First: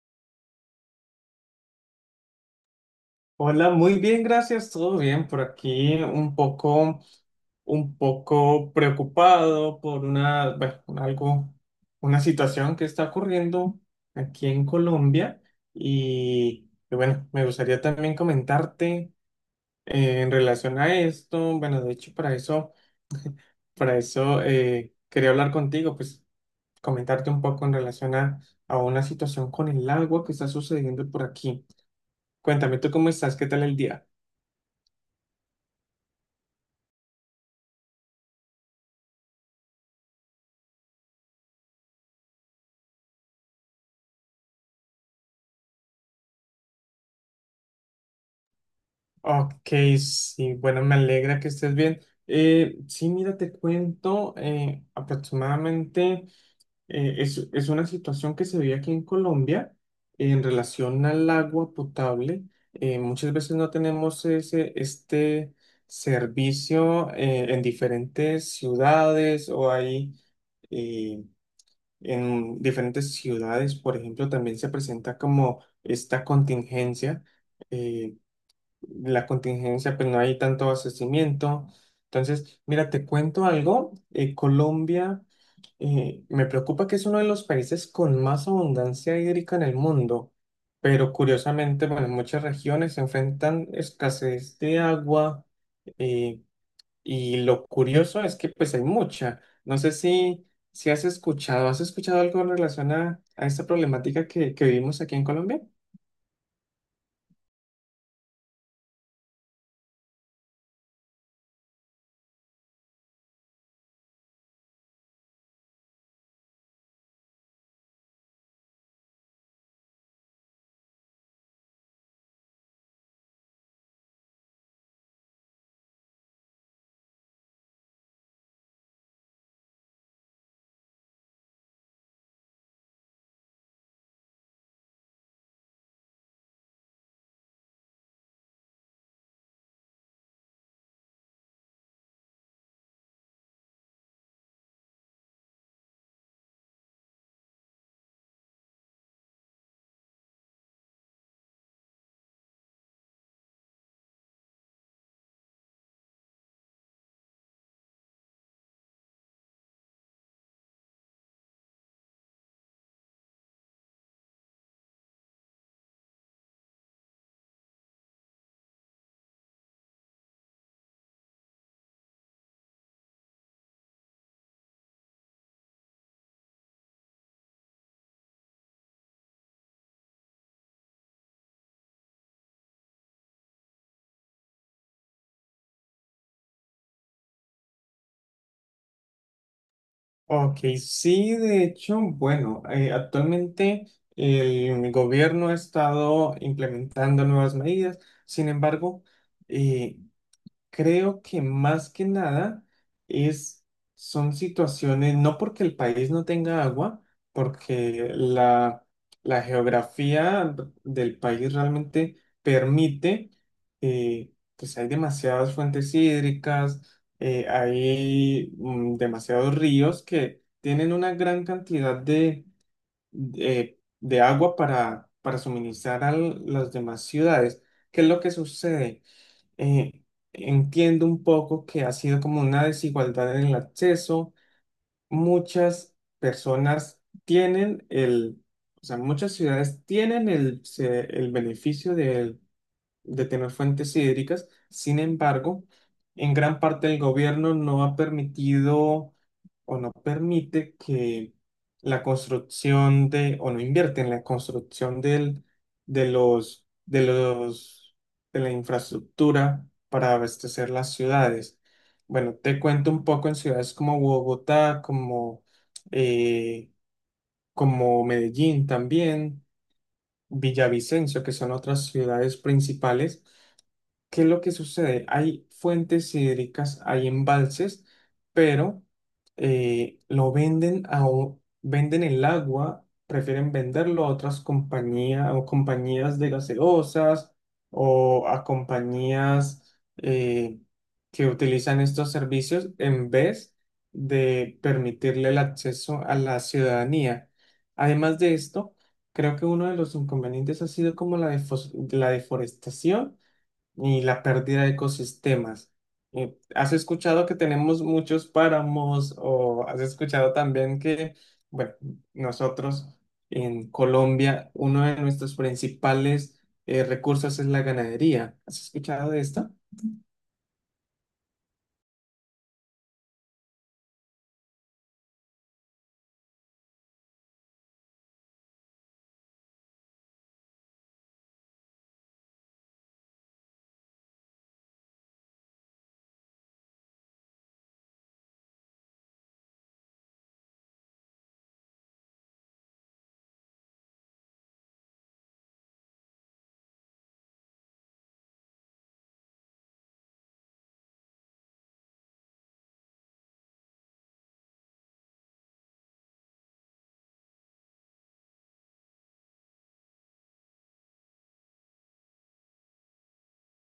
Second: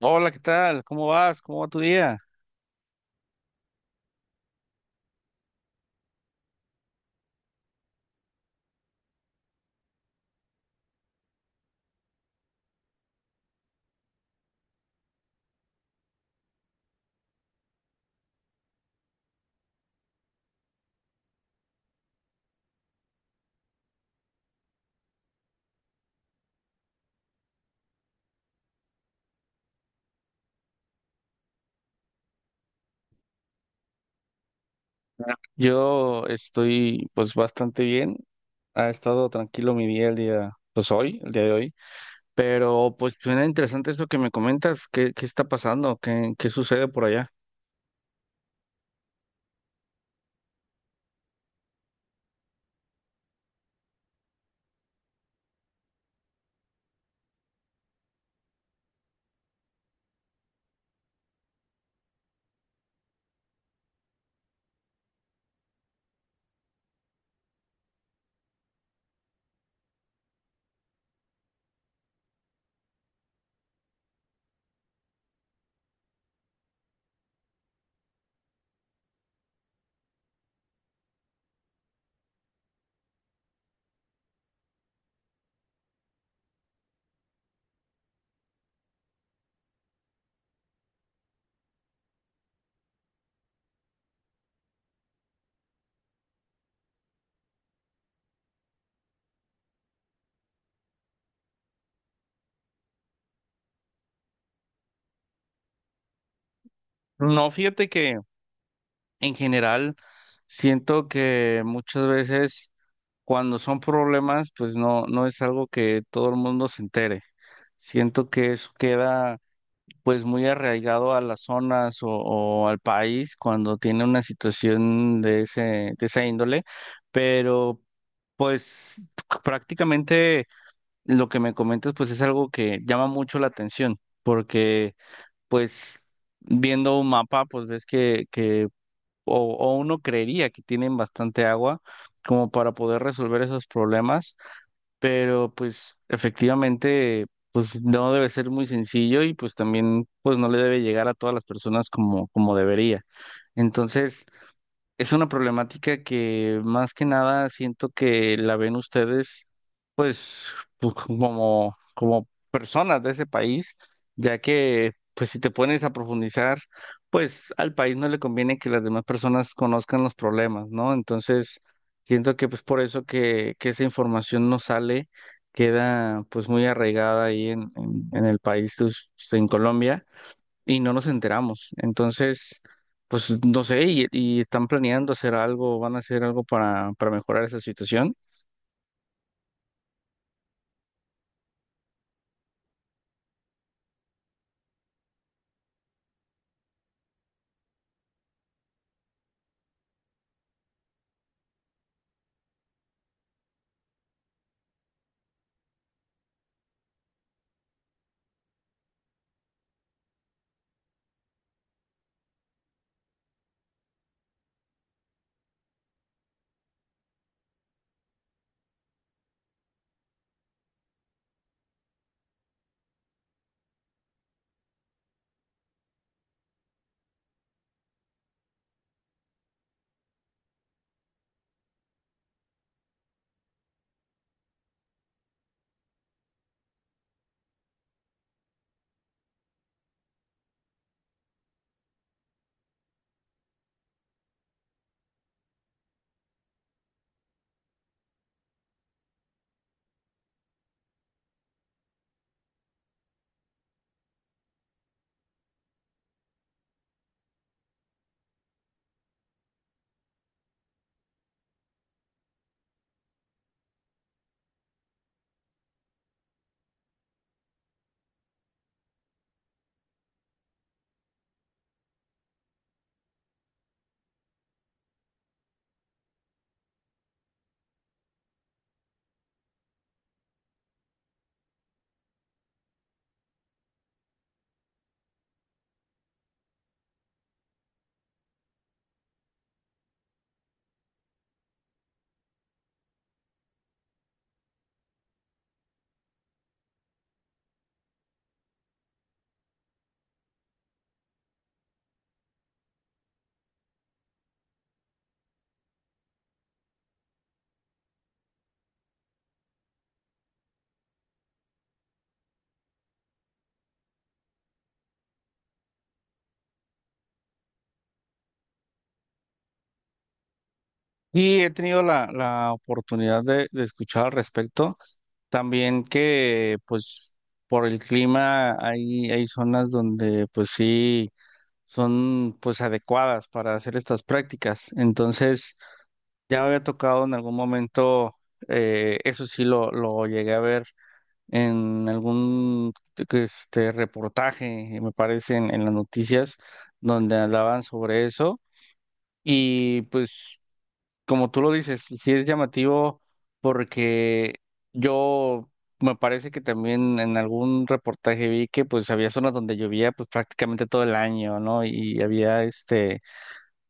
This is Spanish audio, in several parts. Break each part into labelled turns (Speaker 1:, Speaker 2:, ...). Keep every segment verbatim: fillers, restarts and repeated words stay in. Speaker 1: Hola, ¿qué tal? ¿Cómo vas? ¿Cómo va tu día?
Speaker 2: Hola, muy bien, gracias, todo bien por aquí, un poco, un poco preocupado por una, bueno, algo, una situación que está ocurriendo aquí en Colombia y, y bueno, me gustaría también comentarte eh, en relación a esto, bueno, de hecho para eso, para eso eh, quería hablar contigo, pues comentarte un poco en relación a, a una situación con el agua que está sucediendo por aquí. Cuéntame, ¿tú cómo estás? ¿Qué tal el día?
Speaker 1: Ah. Yo estoy pues bastante bien. Ha estado tranquilo mi día el día, pues hoy, el día de hoy. Pero pues suena interesante eso que me comentas. ¿Qué, qué está pasando? ¿Qué, qué sucede por allá?
Speaker 2: Ok, sí, bueno, me alegra que estés bien. Eh, sí, mira, te cuento, eh, aproximadamente eh, es, es una situación que se ve aquí en Colombia en relación al agua potable. Eh, muchas veces no tenemos ese, este servicio eh, en diferentes ciudades o hay eh, en diferentes ciudades, por ejemplo, también se presenta como esta contingencia. eh, la contingencia, pues no hay tanto abastecimiento. Entonces, mira, te cuento algo. eh, Colombia, eh, me preocupa que es uno de los países con más abundancia hídrica en el mundo, pero curiosamente, bueno, muchas regiones se enfrentan escasez de agua eh, y lo curioso es que pues hay mucha. No sé si, si has escuchado, ¿has escuchado algo en relación a, a esta problemática que, que vivimos aquí en Colombia?
Speaker 1: No, fíjate que en general siento que muchas veces cuando son problemas, pues no, no es algo que todo el mundo se entere. Siento que eso queda pues muy arraigado a las zonas o, o al país cuando tiene una situación de ese, de esa índole, pero pues prácticamente lo que me comentas pues es algo que llama mucho la atención, porque pues viendo un mapa pues ves que, que o, o uno creería que tienen bastante agua como para poder resolver esos problemas, pero pues efectivamente, pues no debe ser muy sencillo y pues también pues no le debe llegar a todas las personas como, como debería. Entonces, es una problemática que más que nada siento que la ven ustedes pues, pues, como, como personas de ese país, ya que pues si te pones a profundizar, pues al país no le conviene que las demás personas conozcan los problemas, ¿no? Entonces, siento que pues por eso que, que esa información no sale, queda pues muy arraigada ahí en, en, en el país, pues, en Colombia, y no nos enteramos. Entonces, pues no sé, y, y están planeando hacer algo, van a hacer algo para, para mejorar esa situación.
Speaker 2: Ok, sí, de hecho, bueno, eh, actualmente el gobierno ha estado implementando nuevas medidas, sin embargo, eh, creo que más que nada es, son situaciones, no porque el país no tenga agua, porque la, la geografía del país realmente permite, eh, pues hay demasiadas fuentes hídricas, eh, hay mm, demasiados ríos que tienen una gran cantidad de, de, de agua para, para suministrar a las demás ciudades. ¿Qué es lo que sucede? eh, Entiendo un poco que ha sido como una desigualdad en el acceso. Muchas personas tienen el, o sea, muchas ciudades tienen el, se- el beneficio de, de tener fuentes hídricas. Sin embargo, en gran parte el gobierno no ha permitido o no permite que la construcción de, o no invierte en la construcción del, de los, de los, de la infraestructura para abastecer las ciudades. Bueno, te cuento un poco en ciudades como Bogotá, como, eh, como Medellín también, Villavicencio, que son otras ciudades principales. ¿Qué es lo que sucede? Hay fuentes hídricas, hay embalses, pero eh, lo venden a, o- venden el agua, prefieren venderlo a otras compañías o compañías de gaseosas o a compañías eh, que utilizan estos servicios en vez de permitirle el acceso a la ciudadanía. Además de esto, creo que uno de los inconvenientes ha sido como la defos- la deforestación y la pérdida de ecosistemas. Eh, ¿Has escuchado que tenemos muchos páramos o has escuchado también que, bueno, nosotros en Colombia, uno de nuestros principales eh, recursos es la ganadería? ¿Has escuchado de esto?
Speaker 1: Y he tenido la, la oportunidad de, de escuchar al respecto. También que, pues, por el clima hay, hay zonas donde, pues sí, son, pues, adecuadas para hacer estas prácticas. Entonces, ya me había tocado en algún momento, eh, eso sí lo, lo llegué a ver en algún, este, reportaje, me parece, en en las noticias, donde hablaban sobre eso. Y pues como tú lo dices, sí es llamativo porque yo me parece que también en algún reportaje vi que pues había zonas donde llovía pues prácticamente todo el año, ¿no? Y había este,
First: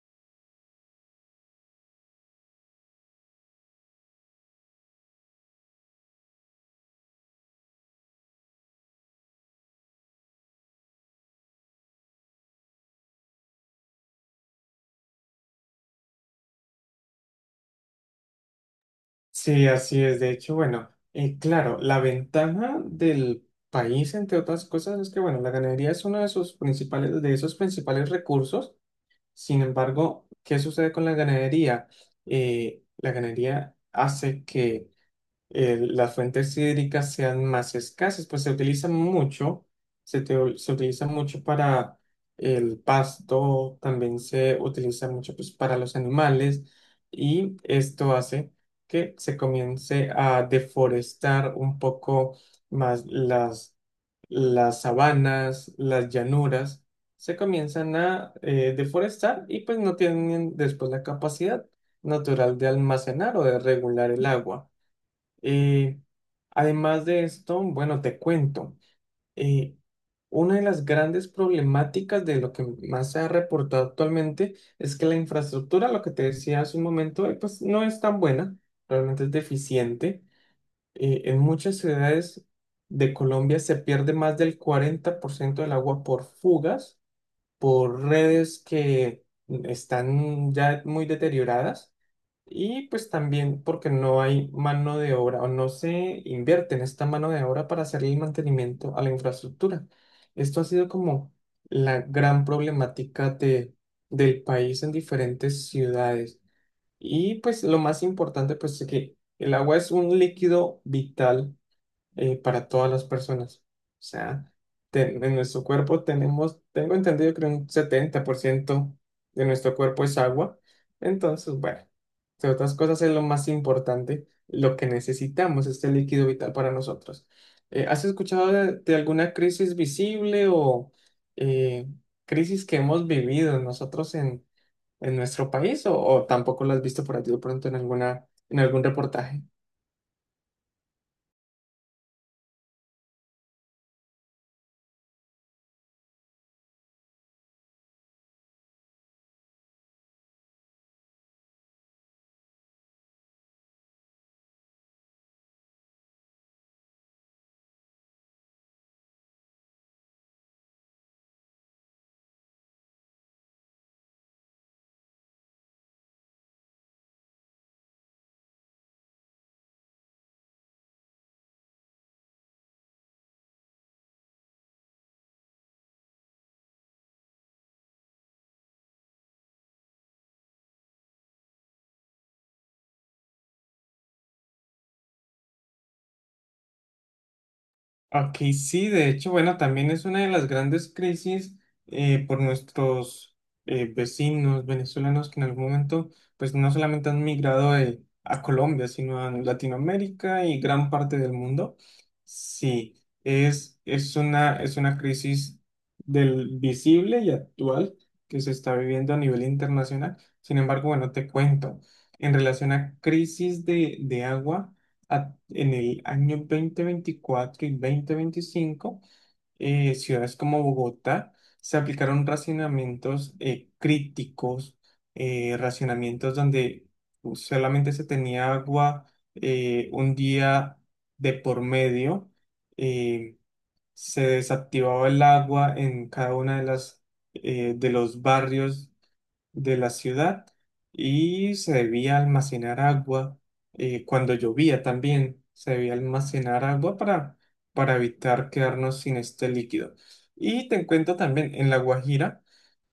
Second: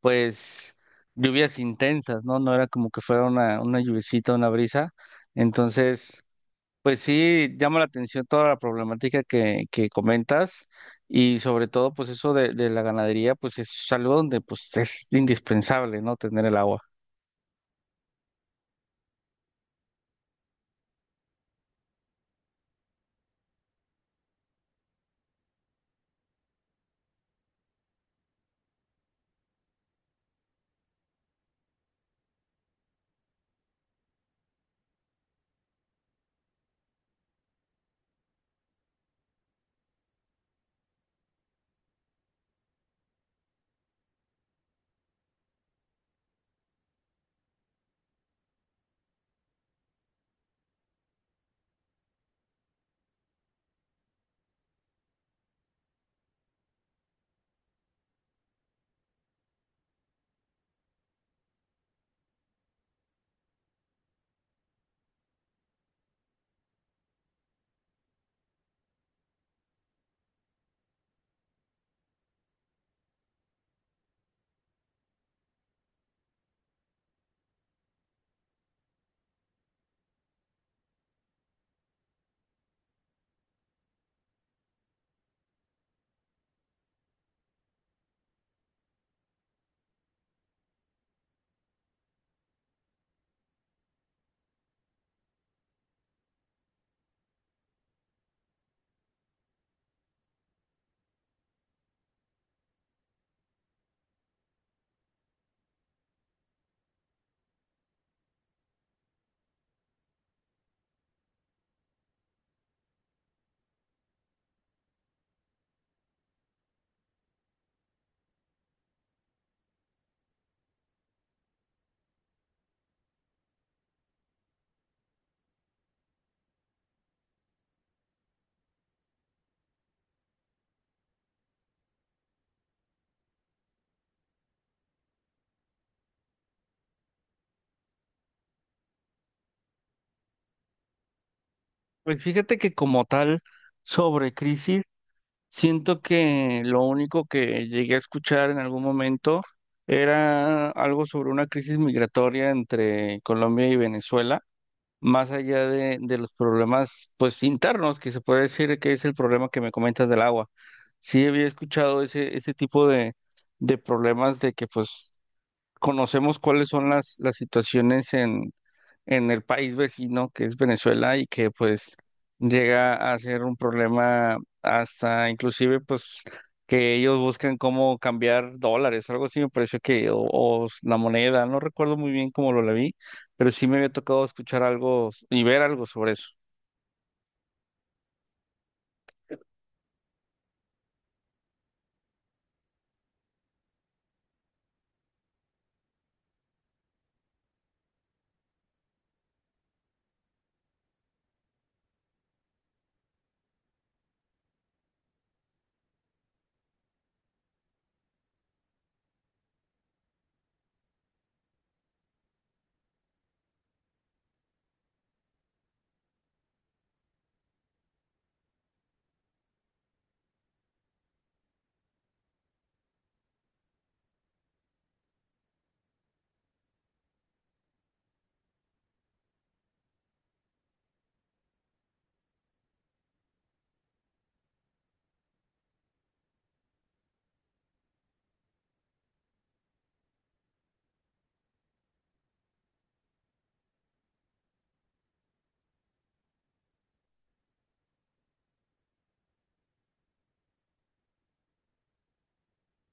Speaker 1: pues lluvias intensas, ¿no? No era como que fuera una, una lluviecita, una brisa. Entonces, pues sí llama la atención toda la problemática que, que comentas. Y sobre todo, pues eso de, de la ganadería, pues es algo donde pues es indispensable, ¿no? Tener el agua.
Speaker 2: Sí, así es. De hecho, bueno, eh, claro, la ventaja del país, entre otras cosas, es que, bueno, la ganadería es uno de sus principales, de esos principales recursos. Sin embargo, ¿qué sucede con la ganadería? Eh, la ganadería hace que eh, las fuentes hídricas sean más escasas, pues se utilizan mucho, se, te- se utiliza mucho para el pasto, también se utiliza mucho pues, para los animales y esto hace que se comience a deforestar un poco más las, las sabanas, las llanuras, se comienzan a eh, deforestar y pues no tienen después la capacidad natural de almacenar o de regular el agua. Eh, Además de esto, bueno, te cuento, eh, una de las grandes problemáticas de lo que más se ha reportado actualmente es que la infraestructura, lo que te decía hace un momento, eh, pues no es tan buena, realmente es deficiente. Eh, en muchas ciudades de Colombia se pierde más del cuarenta por ciento del agua por fugas, por redes que están ya muy deterioradas. Y pues también porque no hay mano de obra o no se invierte en esta mano de obra para hacer el mantenimiento a la infraestructura. Esto ha sido como la gran problemática de, del país en diferentes ciudades. Y pues lo más importante pues es que el agua es un líquido vital eh, para todas las personas. O sea, ten- en nuestro cuerpo tenemos, tengo entendido que un setenta por ciento de nuestro cuerpo es agua. Entonces, bueno, entre otras cosas es lo más importante, lo que necesitamos, este líquido vital para nosotros. Eh, ¿has escuchado de, de alguna crisis visible o eh, crisis que hemos vivido nosotros en, en nuestro país o, o tampoco lo has visto por allí de pronto en alguna, en algún reportaje?
Speaker 1: Pues fíjate que como tal, sobre crisis, siento que lo único que llegué a escuchar en algún momento era algo sobre una crisis migratoria entre Colombia y Venezuela, más allá de, de los problemas pues internos, que se puede decir que es el problema que me comentas del agua. Sí había escuchado ese, ese tipo de, de problemas de que pues conocemos cuáles son las, las situaciones en el país vecino que es Venezuela y que pues llega a ser un problema hasta inclusive pues que ellos buscan cómo cambiar dólares, algo así me pareció que, o, o la moneda, no recuerdo muy bien cómo lo la vi, pero sí me había tocado escuchar algo y ver algo sobre eso.
Speaker 2: Ok, sí, de hecho, bueno, también es una de las grandes crisis eh, por nuestros eh, vecinos venezolanos que en algún momento, pues no solamente han migrado eh, a Colombia, sino a Latinoamérica y gran parte del mundo. Sí, es, es una, es una crisis del visible y actual que se está viviendo a nivel internacional. Sin embargo, bueno, te cuento, en relación a crisis de, de agua a- en el año dos mil veinticuatro y dos mil veinticinco, eh, ciudades como Bogotá se aplicaron racionamientos eh, críticos, eh, racionamientos donde uh, solamente se tenía agua eh, un día de por medio, eh, se desactivaba el agua en cada una de las eh, de los barrios de la ciudad y se debía almacenar agua eh, cuando llovía también. Se debía almacenar agua para, para evitar quedarnos sin este líquido. Y te cuento también, en La Guajira,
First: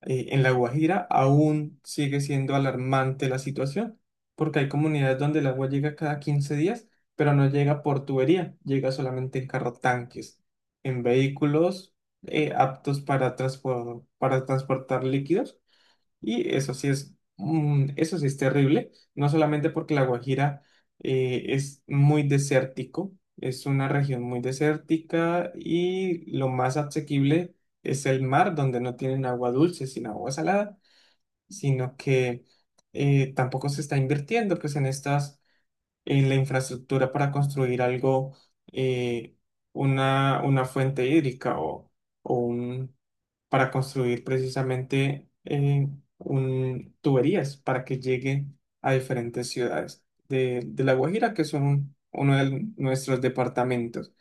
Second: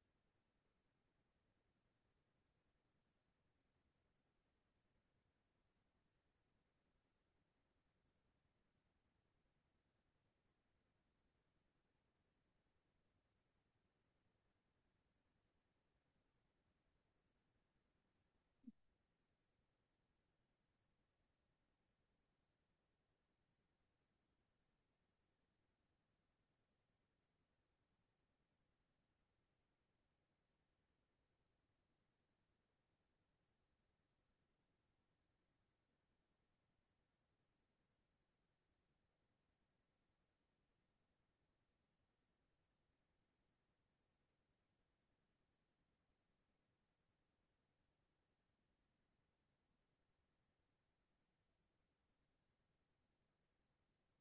Speaker 2: eh, en La Guajira aún sigue siendo alarmante la situación, porque hay comunidades donde el agua llega cada quince días, pero no llega por tubería, llega solamente en carro tanques, en vehículos eh, aptos para, transpo- para transportar líquidos y eso sí es, mm, eso sí es terrible, no solamente porque La Guajira eh, es muy desértico, es una región muy desértica y lo más asequible es el mar, donde no tienen agua dulce, sino agua salada, sino que eh, tampoco se está invirtiendo pues en estas, en la infraestructura para construir algo, eh, una, una fuente hídrica o, para construir precisamente eh, un, tuberías para que llegue a diferentes ciudades de, de La Guajira, que son uno de nuestros departamentos.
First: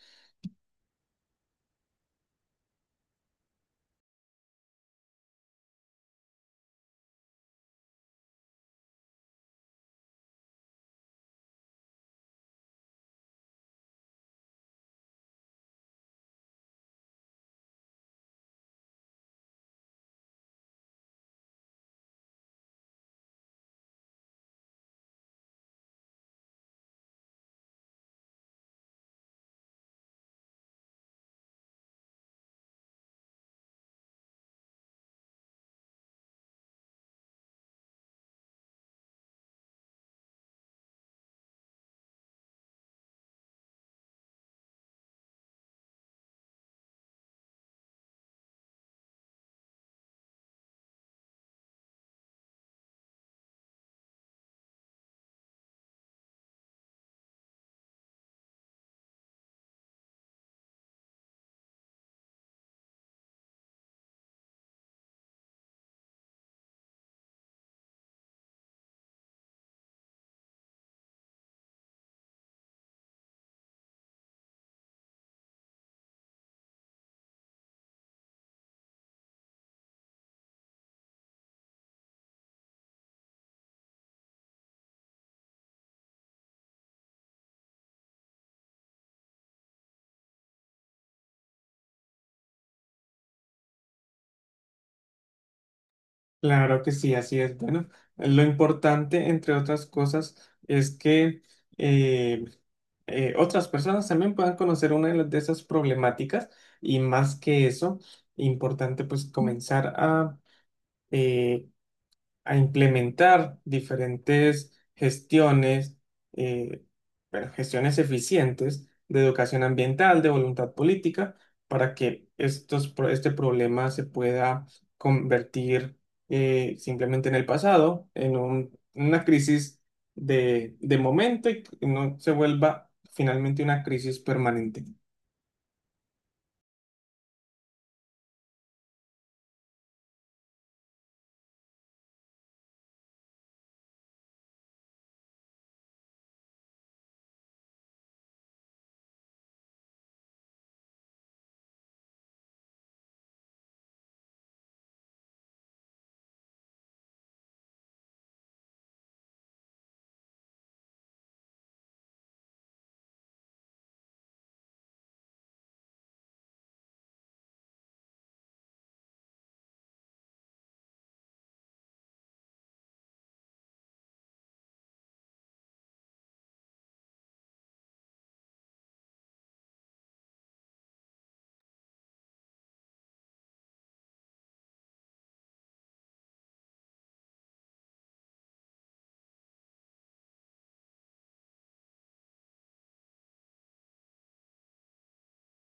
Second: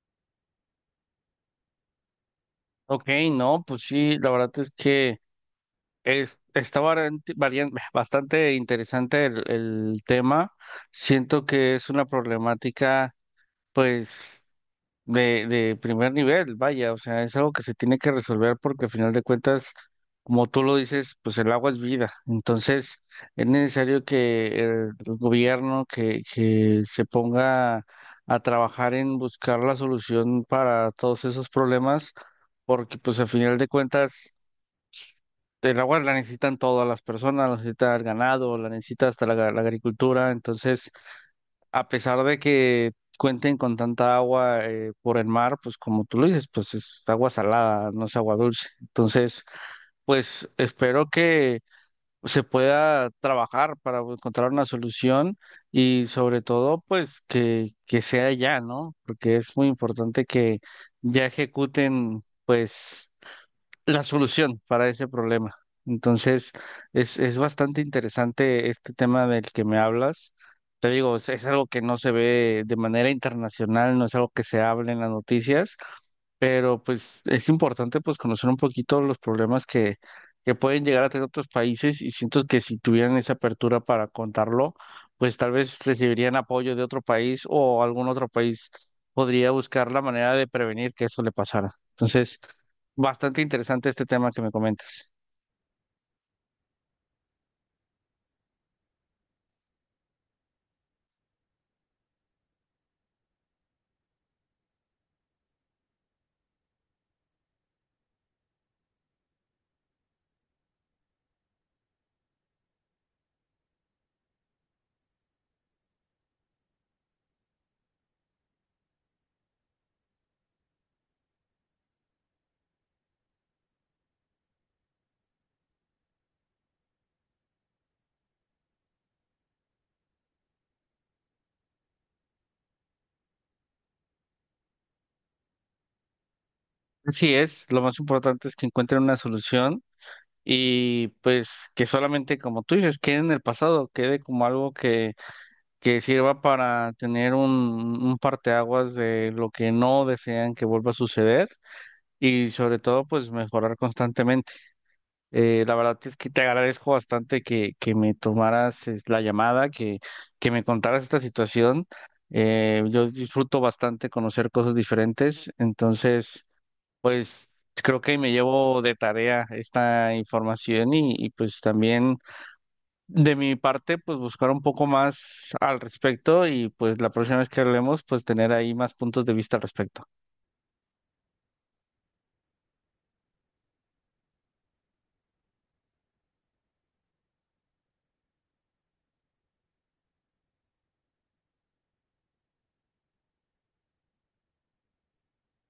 Speaker 1: Ok, no, pues sí, la verdad es que es, está variante- varian- bastante interesante el, el tema. Siento que es una problemática, pues de, de primer nivel, vaya, o sea, es algo que se tiene que resolver porque al final de cuentas, como tú lo dices, pues el agua es vida. Entonces, es necesario que el gobierno que, que se ponga a trabajar en buscar la solución para todos esos problemas, porque pues al final de cuentas, el agua la necesitan todas las personas, la necesita el ganado, la necesita hasta la la agricultura, entonces a pesar de que cuenten con tanta agua eh, por el mar, pues como tú lo dices, pues es agua salada, no es agua dulce. Entonces, pues espero que se pueda trabajar para encontrar una solución y sobre todo, pues que, que sea ya, ¿no? Porque es muy importante que ya ejecuten, pues la solución para ese problema. Entonces, es, es bastante interesante este tema del que me hablas. Te digo, es, es algo que no se ve de manera internacional, no es algo que se hable en las noticias, pero pues es importante pues conocer un poquito los problemas que, que pueden llegar a tener otros países y siento que si tuvieran esa apertura para contarlo, pues tal vez recibirían apoyo de otro país o algún otro país podría buscar la manera de prevenir que eso le pasara. Entonces, bastante interesante este tema que me comentas.
Speaker 2: Claro que sí, así es. Bueno, lo importante, entre otras cosas, es que eh, eh, otras personas también puedan conocer una de, las- de esas problemáticas y más que eso, importante pues comenzar a... eh, a implementar diferentes gestiones, eh, bueno, gestiones eficientes de educación ambiental, de voluntad política, para que estos, pro- este problema se pueda convertir eh, simplemente en el pasado, en un- una crisis de, de momento y no se vuelva finalmente una crisis permanente.
Speaker 1: Así es, lo más importante es que encuentren una solución y pues que solamente, como tú dices, quede en el pasado, quede como algo que que sirva para tener un, un parteaguas de lo que no desean que vuelva a suceder y sobre todo pues mejorar constantemente. Eh, la verdad es que te agradezco bastante que, que me tomaras eh, la llamada, que, que me contaras esta situación. Eh, yo disfruto bastante conocer cosas diferentes, entonces pues creo que me llevo de tarea esta información y, y pues también... De mi parte, pues buscar un poco más al respecto y pues la próxima vez que hablemos, pues tener ahí más puntos de vista al respecto.